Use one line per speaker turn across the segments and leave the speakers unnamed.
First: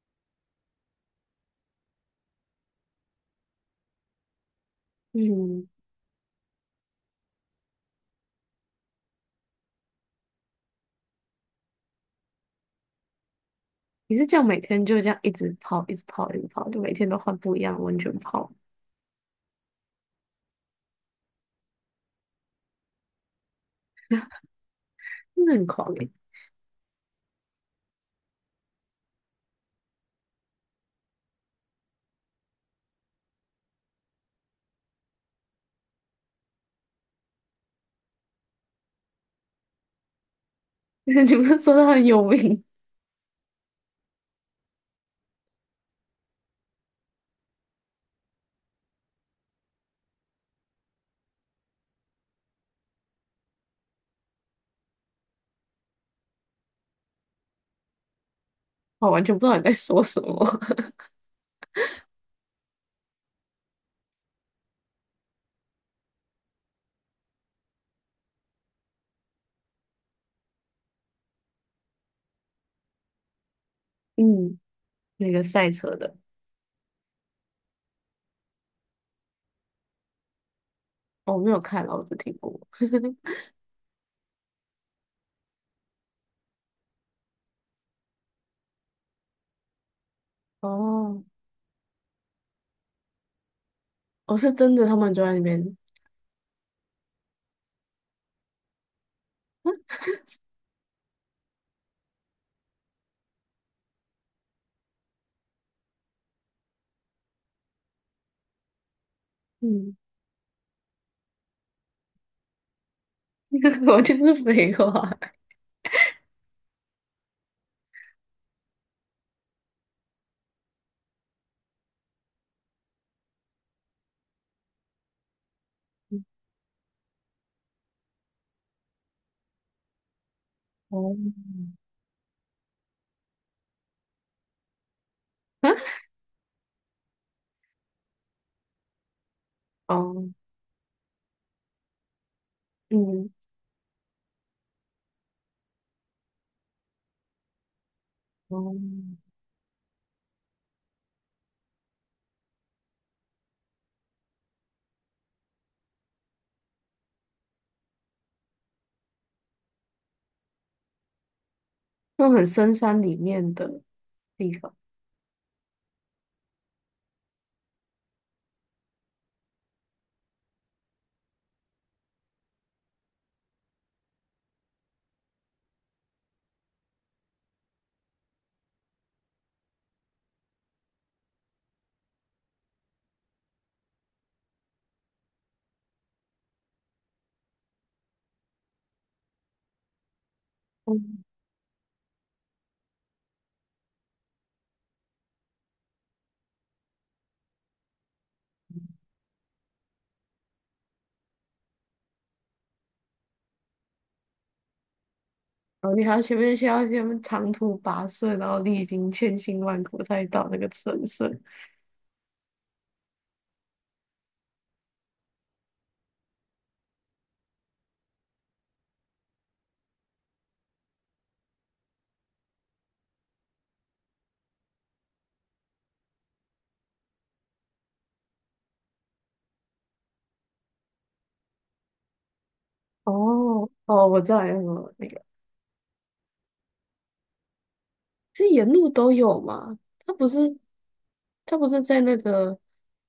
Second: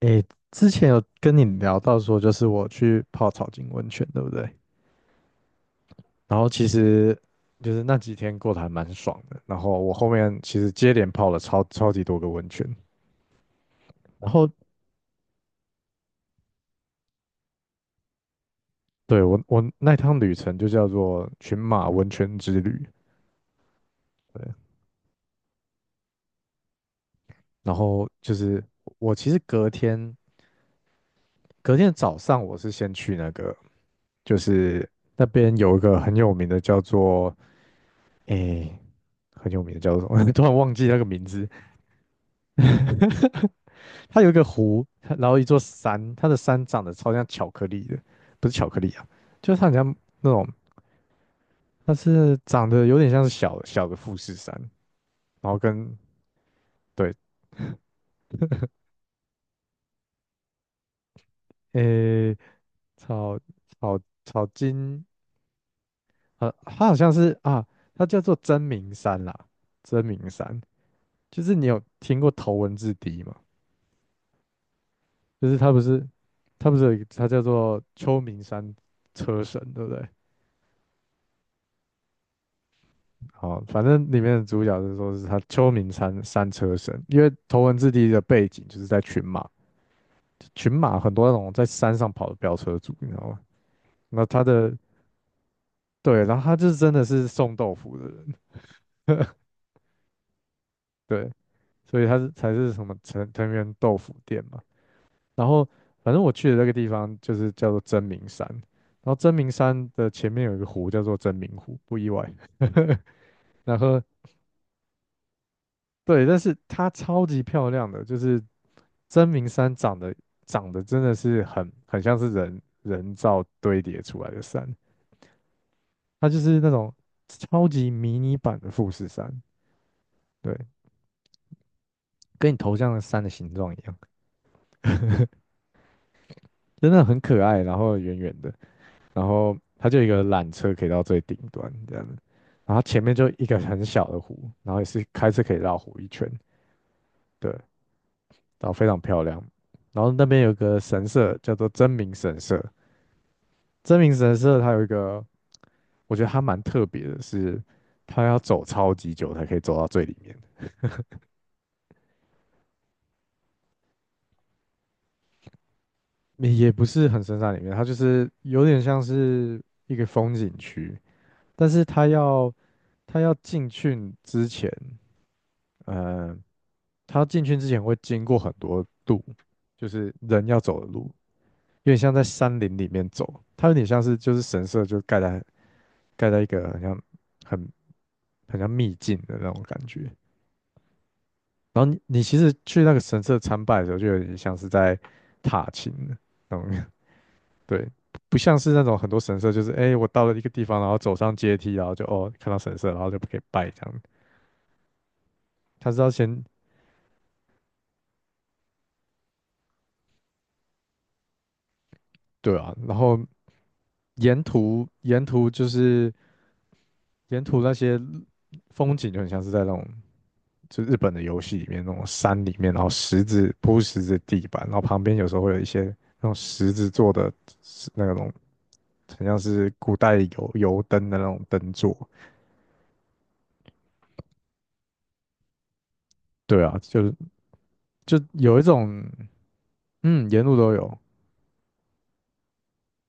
诶，之前有跟你聊到说，就是我去泡草金温泉，对不对？
嗯，
然后其实就是那几天过得还蛮爽的。然后我后面其实接连泡了超级多个温泉。
你是
然
这样
后
每天就这样一直泡，一直泡，一直泡，就每天都换不一样的温泉泡，
对我那趟旅程就叫做群马温泉之旅。对，
真的很狂诶、
然后就是我其实隔天早上我是先去那个，就是那边有一个很有名的叫做诶，很有名的叫做什么？突然忘记那 个名
你不
字。
是说它很有名？
它有一个湖，它然后一座山，它的山长得超像巧克力的，不是巧克力啊，就是它很像那种，它是长得有点像是小小的富士山，然后跟对，
我完全不知道你在说什么。
诶、草草草金，它好像是啊，它叫做真名山啦，真名山，就是你有听过头文字 D 吗？
嗯，那个
就是它
赛
不
车
是，
的，
它不是有一个，它叫做秋名山车神，对不对？
哦我没有看啊，我只听过。
好，反正里面的主角是说是他秋名山山车神，因为头文字 D 的背景就是在群马，群马很
哦，
多那种在山上跑的飙车族，你知道吗？那
我
他
是真
的
的，他们就在那边。
对，然后他就是真的是送豆腐的人，对，所以他是才是什么藤原豆腐店嘛。然后反正我去的那个地方就是叫做真名山，然后真名山
嗯，
的前面有一个湖叫做真名湖，不意外。然 后
我就是废话。
对，但是它超级漂亮的，就是真名山长得长得真的是很像是人造堆叠出来的山，它就是那种超级迷你版的富士山，对，
哦，
跟你头像的山的形状一样，真的很可爱，然后圆圆的，然后它
啊，
就有一个
哦，
缆车可以到最顶端这样子，然后前面就
嗯，
一个很小的湖，然后也是开车可以绕湖一圈，对，然后
哦，
非常漂亮，然后那边有个神社叫做真名神社。真名神社它有一个，我觉得它蛮特别的是，它要走超级久才可以走到最里面，
那种很深山里面的地方。
也不是很深山里面，它就是有点像是一个风景区，但是它要进去之前，呃，它进去之前会经过很多路，就是人要走的路，有点像在山林里面走，它有点像是就是神社就盖在一个很像很很像秘境的那种感觉。
嗯
然后你其实去那个神社参拜的时候，就有点像是在踏青的那种，对，不像是那种很多神社就是，哎，我到了一个地方，然后走上阶梯，然后就哦看到神社，然后就可以拜这样。他
哦，
是
你
要
还要前
先
面先要先长途跋涉，然后历经千辛万苦才到那个神社。
对啊，然后沿途沿途就是沿途那些风景就很像是在那种就日本的游戏里面那种山里面，然后石子铺石子地板，然后旁边有时候会有一些那种石子做的那种很像是古代油灯的那种灯座。
哦哦，我知道有什么那个，
对啊，就是就
这
有一
沿路
种，
都有嘛？他不
嗯，沿路
是
都有，
他不是在那个，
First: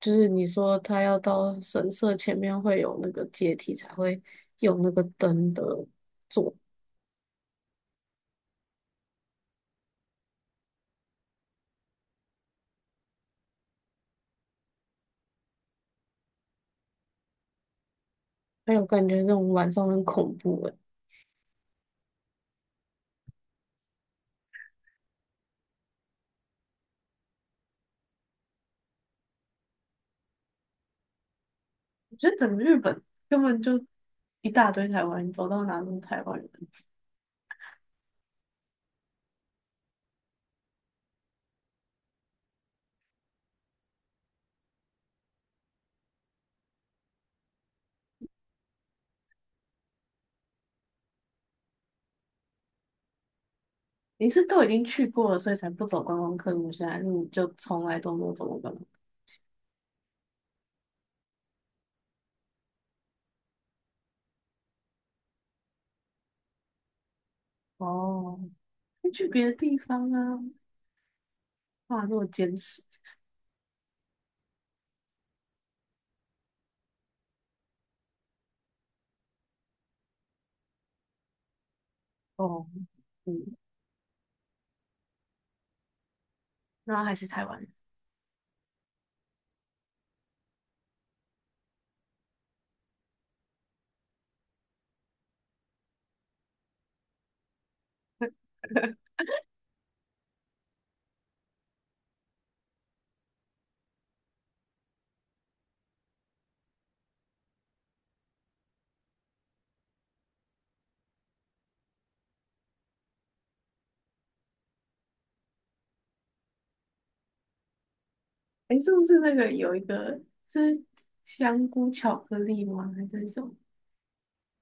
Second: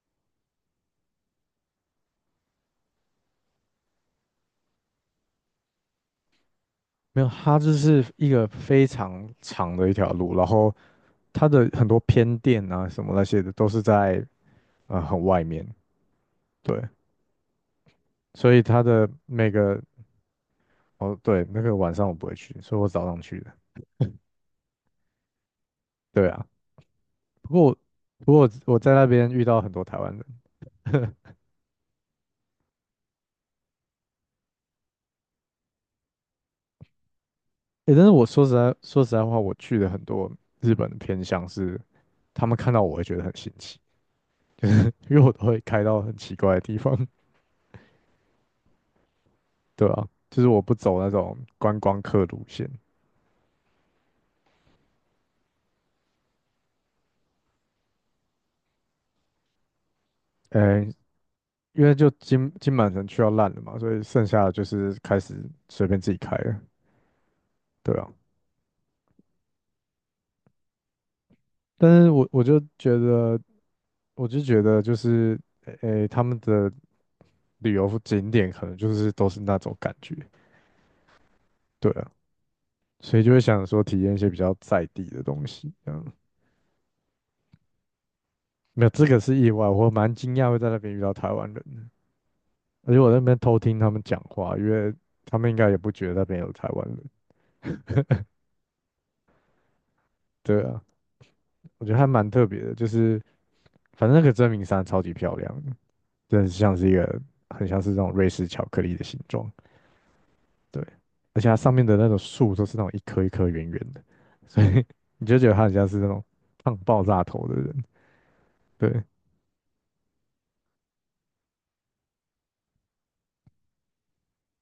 就是你说他要到神社前面会有那个阶梯才会有那个灯的座，
没有，它就是一个非常长的一条路，然后它的很多偏店啊什么那些的都是在很外面，对，所以
还
它
有
的
感觉这种
每
晚
个
上很恐怖诶。
哦对，那个晚上我不会去，所以我早上去的，对啊，不过我不过我在那边遇到很多台湾人，
我觉得整个日本根本就一大堆台湾人，走到哪都是台湾人。
诶，但是我说实在话，我去的很多日本的偏向是他们看到我会觉得很新奇。因为我都会开到很奇怪的地方，对啊，就是我不走那种观光客路线，
你是都已经去过了，所以才不走观光客路线，还是你就从来都没有走过观光客？
呃，因为就金满城去到烂了嘛，所以剩下的就是开始随便自己开了，对啊，
哦，那去别的地方啊，
但
哇，这
是我
么
我
坚
就
持，
觉得，我就觉得就是，诶，他们的旅游景点可能就是都是那种感觉，对啊，
哦，
所以就会
嗯，
想说体验一些比较在地的东西，嗯，
然后还是台湾人，
没有，这个是意外，我蛮惊讶会在那边遇到台湾人的，而且我在那边偷听他们讲话，因为他们应该也不觉得那边有台湾人。对啊，我觉得还蛮特别的，就是反正那个真名山超级漂亮的真的像是一个很像是那种瑞士巧克力的形状。对，而且它上面的那种树都是那种一颗一颗圆圆的，所以 你就觉得它很像是那种胖爆炸头的人。
诶，是
对，
不是那个有一个是香菇巧克力吗？还是什么？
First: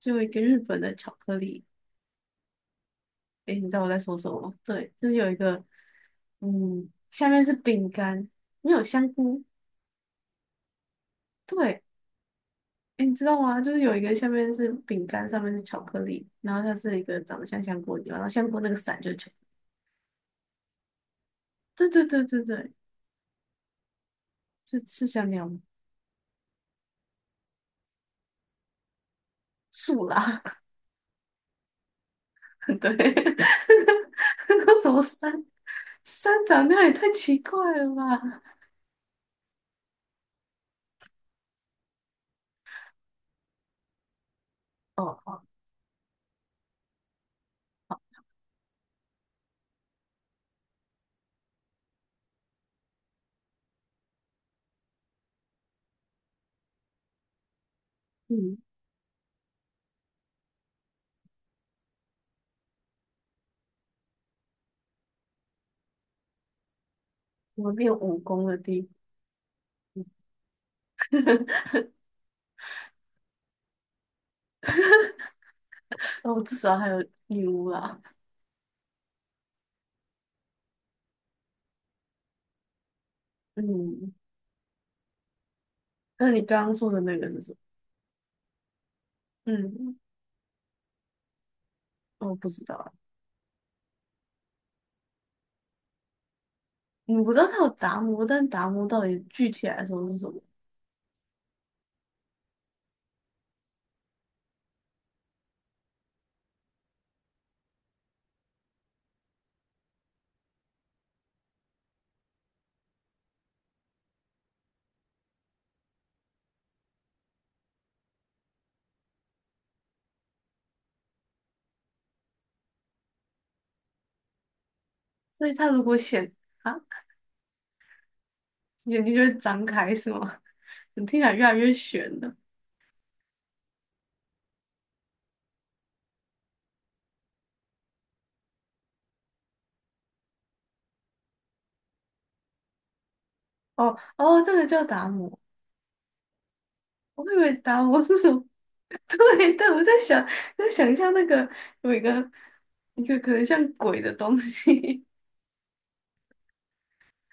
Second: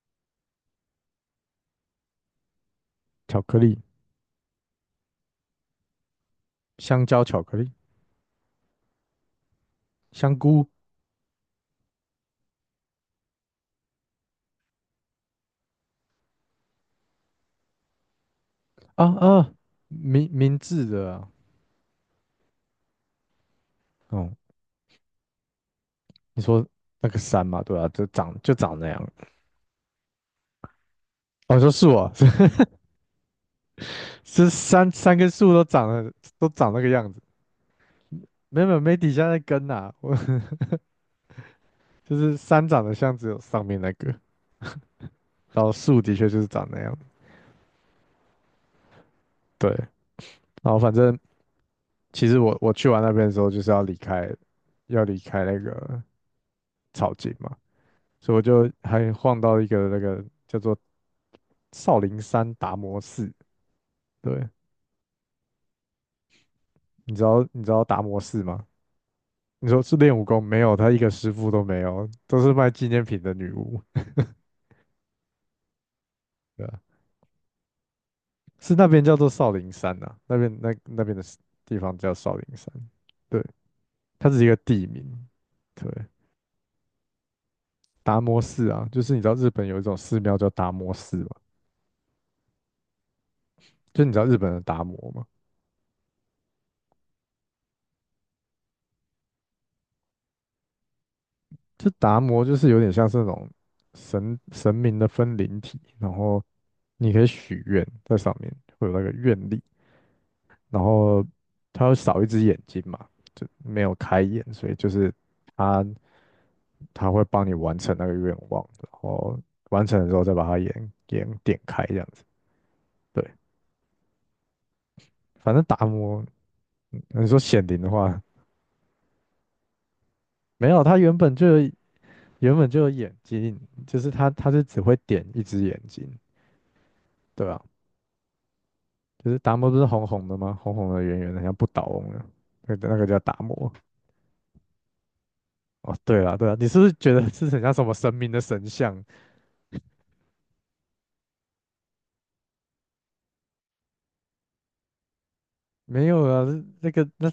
就有一个日本的巧克力，
巧
诶，
克
你知
力、
道我在说什么吗？对，就是有一个，嗯，
香蕉、
下
巧
面是
克力、
饼干，没有香菇，
香菇
对，哎，你知道吗？就是有一个下面是饼干，上面是巧克力，然后它是一个长得像香锅的地方然后香锅那个伞
啊
就是巧克
啊，明治的啊，
力对对对对对，
哦、
是是香料吗？
你说那个山嘛，对啊，就长就长那样。
树啦，
我说树啊，这
对，
这
那
三
什么
三棵
山
树都长得
山
都
长
长
那
那
样
个
也太
样子，
奇怪了吧？
没有没有没底下那根呐、我 就是山长得像只有上面那个，
哦哦，
然后树的确就是长那样，对，然后反正其实我去完那边的时候就是要离开，要离开那个草津嘛，所以我
嗯，
就还晃到一个那个叫做少林山达摩寺，对，你知道你知
我
道
练
达
武
摩寺
功的
吗？
地方，
你说是练武功没有？他一个师傅都没有，都是卖纪念品的女巫。
哦，至
对
少
啊
还有女巫啦。
是那边叫做少林山呐、那边那边的 地方叫少林山，对，
嗯，
它只是一个地名。对，
那你刚刚说的那个是什么？
达摩寺啊，就是你知道日本有一种
嗯，
寺庙叫达摩寺嘛，
我不知道啊，
就你知道日本的达摩嘛，
嗯我不知道它有达摩，但达摩到底具体来说是什么？
就达摩就是有点像是那种神明的分灵体，然后你可以许愿在上面会有那个愿力，然后它会少一只眼睛嘛，就没有开眼，所以就是它他会帮你完成那个愿望，然后完成的时候再把它眼点开这样子。对，
所以
反正
它
达
如果
摩，
显啊，
你说显灵的话，
眼睛就会张开是吗？
没有，他
你
原
听起来
本
越来
就有
越悬了。
眼睛，就是他是只会点一只眼睛，对啊，就是达摩不是红红的吗？红红的圆圆的，像不倒翁的，那个叫达摩。
哦哦，这个叫达摩，
哦，对了对了，你是不是觉
我
得
以
是
为
很像
达
什么
摩
神
是
明
什
的
么？
神像？
对对，我在想，在想象那个有一个一个可能像鬼的东西。
没有啊，那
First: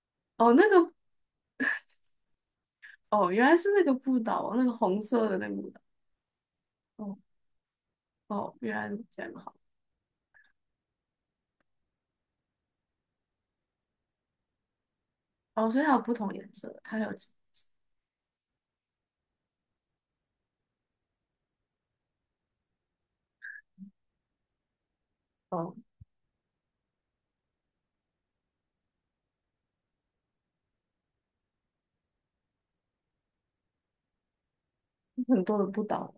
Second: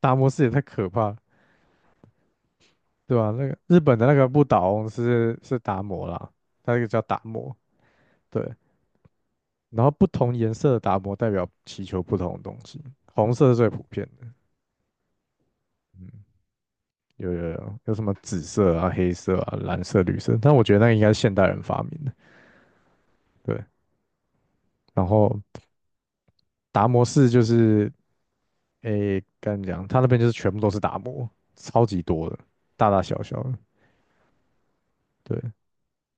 达摩 寺也
哦，
太
那
可
个
怕，对啊，
哦，
那
原
个
来是
日
那个
本的那
不
个不
倒翁那
倒
个
翁
红色
是
的那个
是
不倒
达摩啦，它那个叫
翁哦
达摩。对，
哦，原来是这样好。
然后不同颜色的达摩代表祈求不同的东西，红色是最普遍的。
哦，所以它有
嗯，
不同颜色，它有
有有有，有什么紫色啊、黑色啊、蓝色、绿色，但我觉得那个应该是现代人发明的。对，然后
哦
达摩寺就是，诶，跟你讲，他那边就是全部都是达摩，超级多的，大大小小的，
很
对，
多的不倒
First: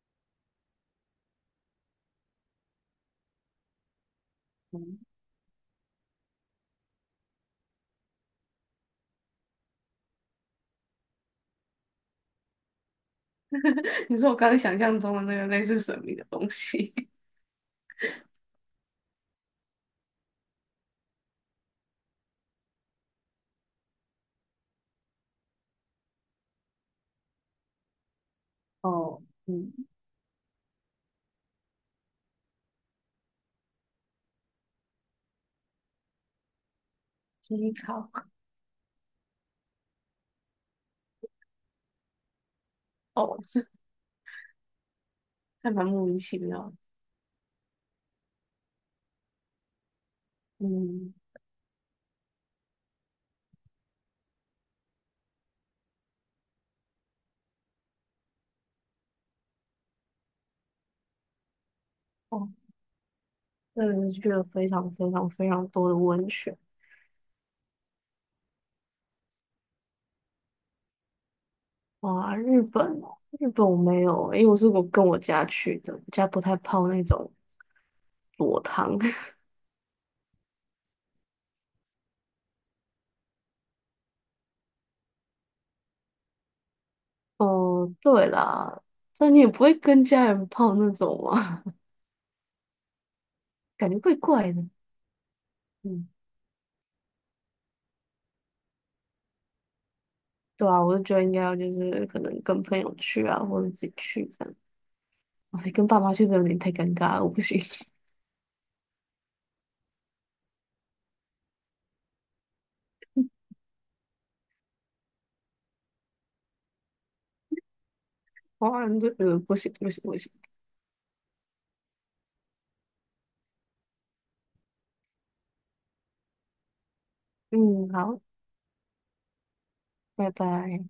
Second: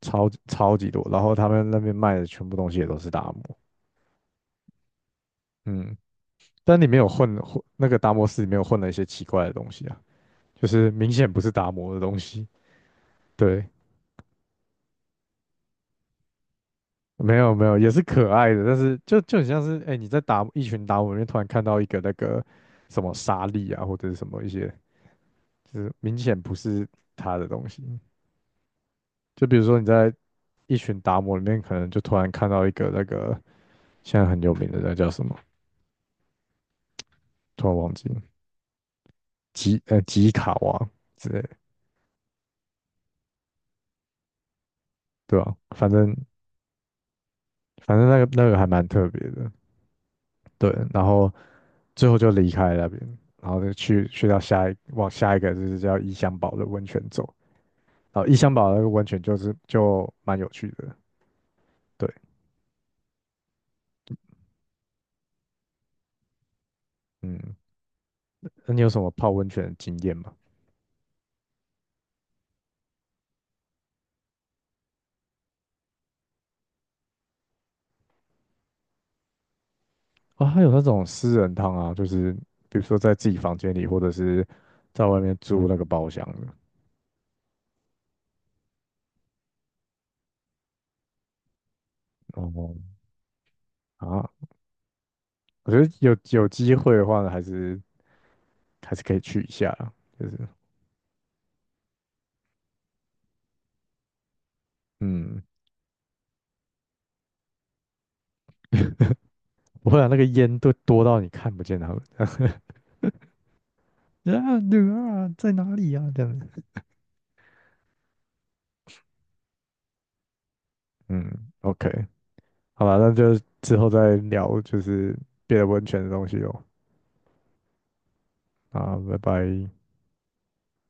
超级多。然后他们那边卖的全部东西也都是达摩。
翁嗯，
嗯，但里面有混那个达摩寺里面有混了一些奇怪的东西啊，就是明显不是达摩的东西。对，
你说我刚刚想象中的那个类似神秘的东西。
没有没有，也是可爱的，但是就很像是哎、你在达一群达摩里面突然看到一个那个什么沙粒啊，或者是什么一些，就是明显不是他的东西。
哦，
就比如
嗯。
说你在一群达摩里面，可能就突然看到一个那个现在很有名的那叫什么，突
机
然忘记
常
了吉卡王之类的
哦，这
对吧、
还蛮
反
莫
正
名其妙的。
反正那个那个还蛮特别的。对，然
嗯，
后最后就离开了那边，然后就去到往下一个就是叫伊香堡的温泉走，然后伊香堡那个温泉就是就蛮有趣的，对，
哦，真的是去了非常非常非常多的温泉。
嗯，那你有什么泡温泉的经验吗？
哇，日本哦，日本我没有欸，因为我是我跟我家去的，我家不太泡那种裸汤。
啊、还有那种私人汤啊，就是比如说在自己房间里，或者是在外面租那个包厢的。
哦，对啦，但你也不会跟家人泡那种嘛，
哦，
感觉怪
啊，
怪的。
我觉得
嗯，
有机会的话呢，还是可以去一下啦就是
对啊，我就觉得应该要就是可能跟朋友去啊，或者自己去这样。
嗯，
哇，跟爸妈去真的有点太尴尬了，我不行。
不会啊，那个烟都多到你看不见它们。啊，女儿啊，在哪里啊？这样子，
哇，这个不行不行不行。
嗯，OK，好吧，那就之后再聊，就是别的温泉的东西哦。
嗯，好。
啊，拜拜。
拜拜。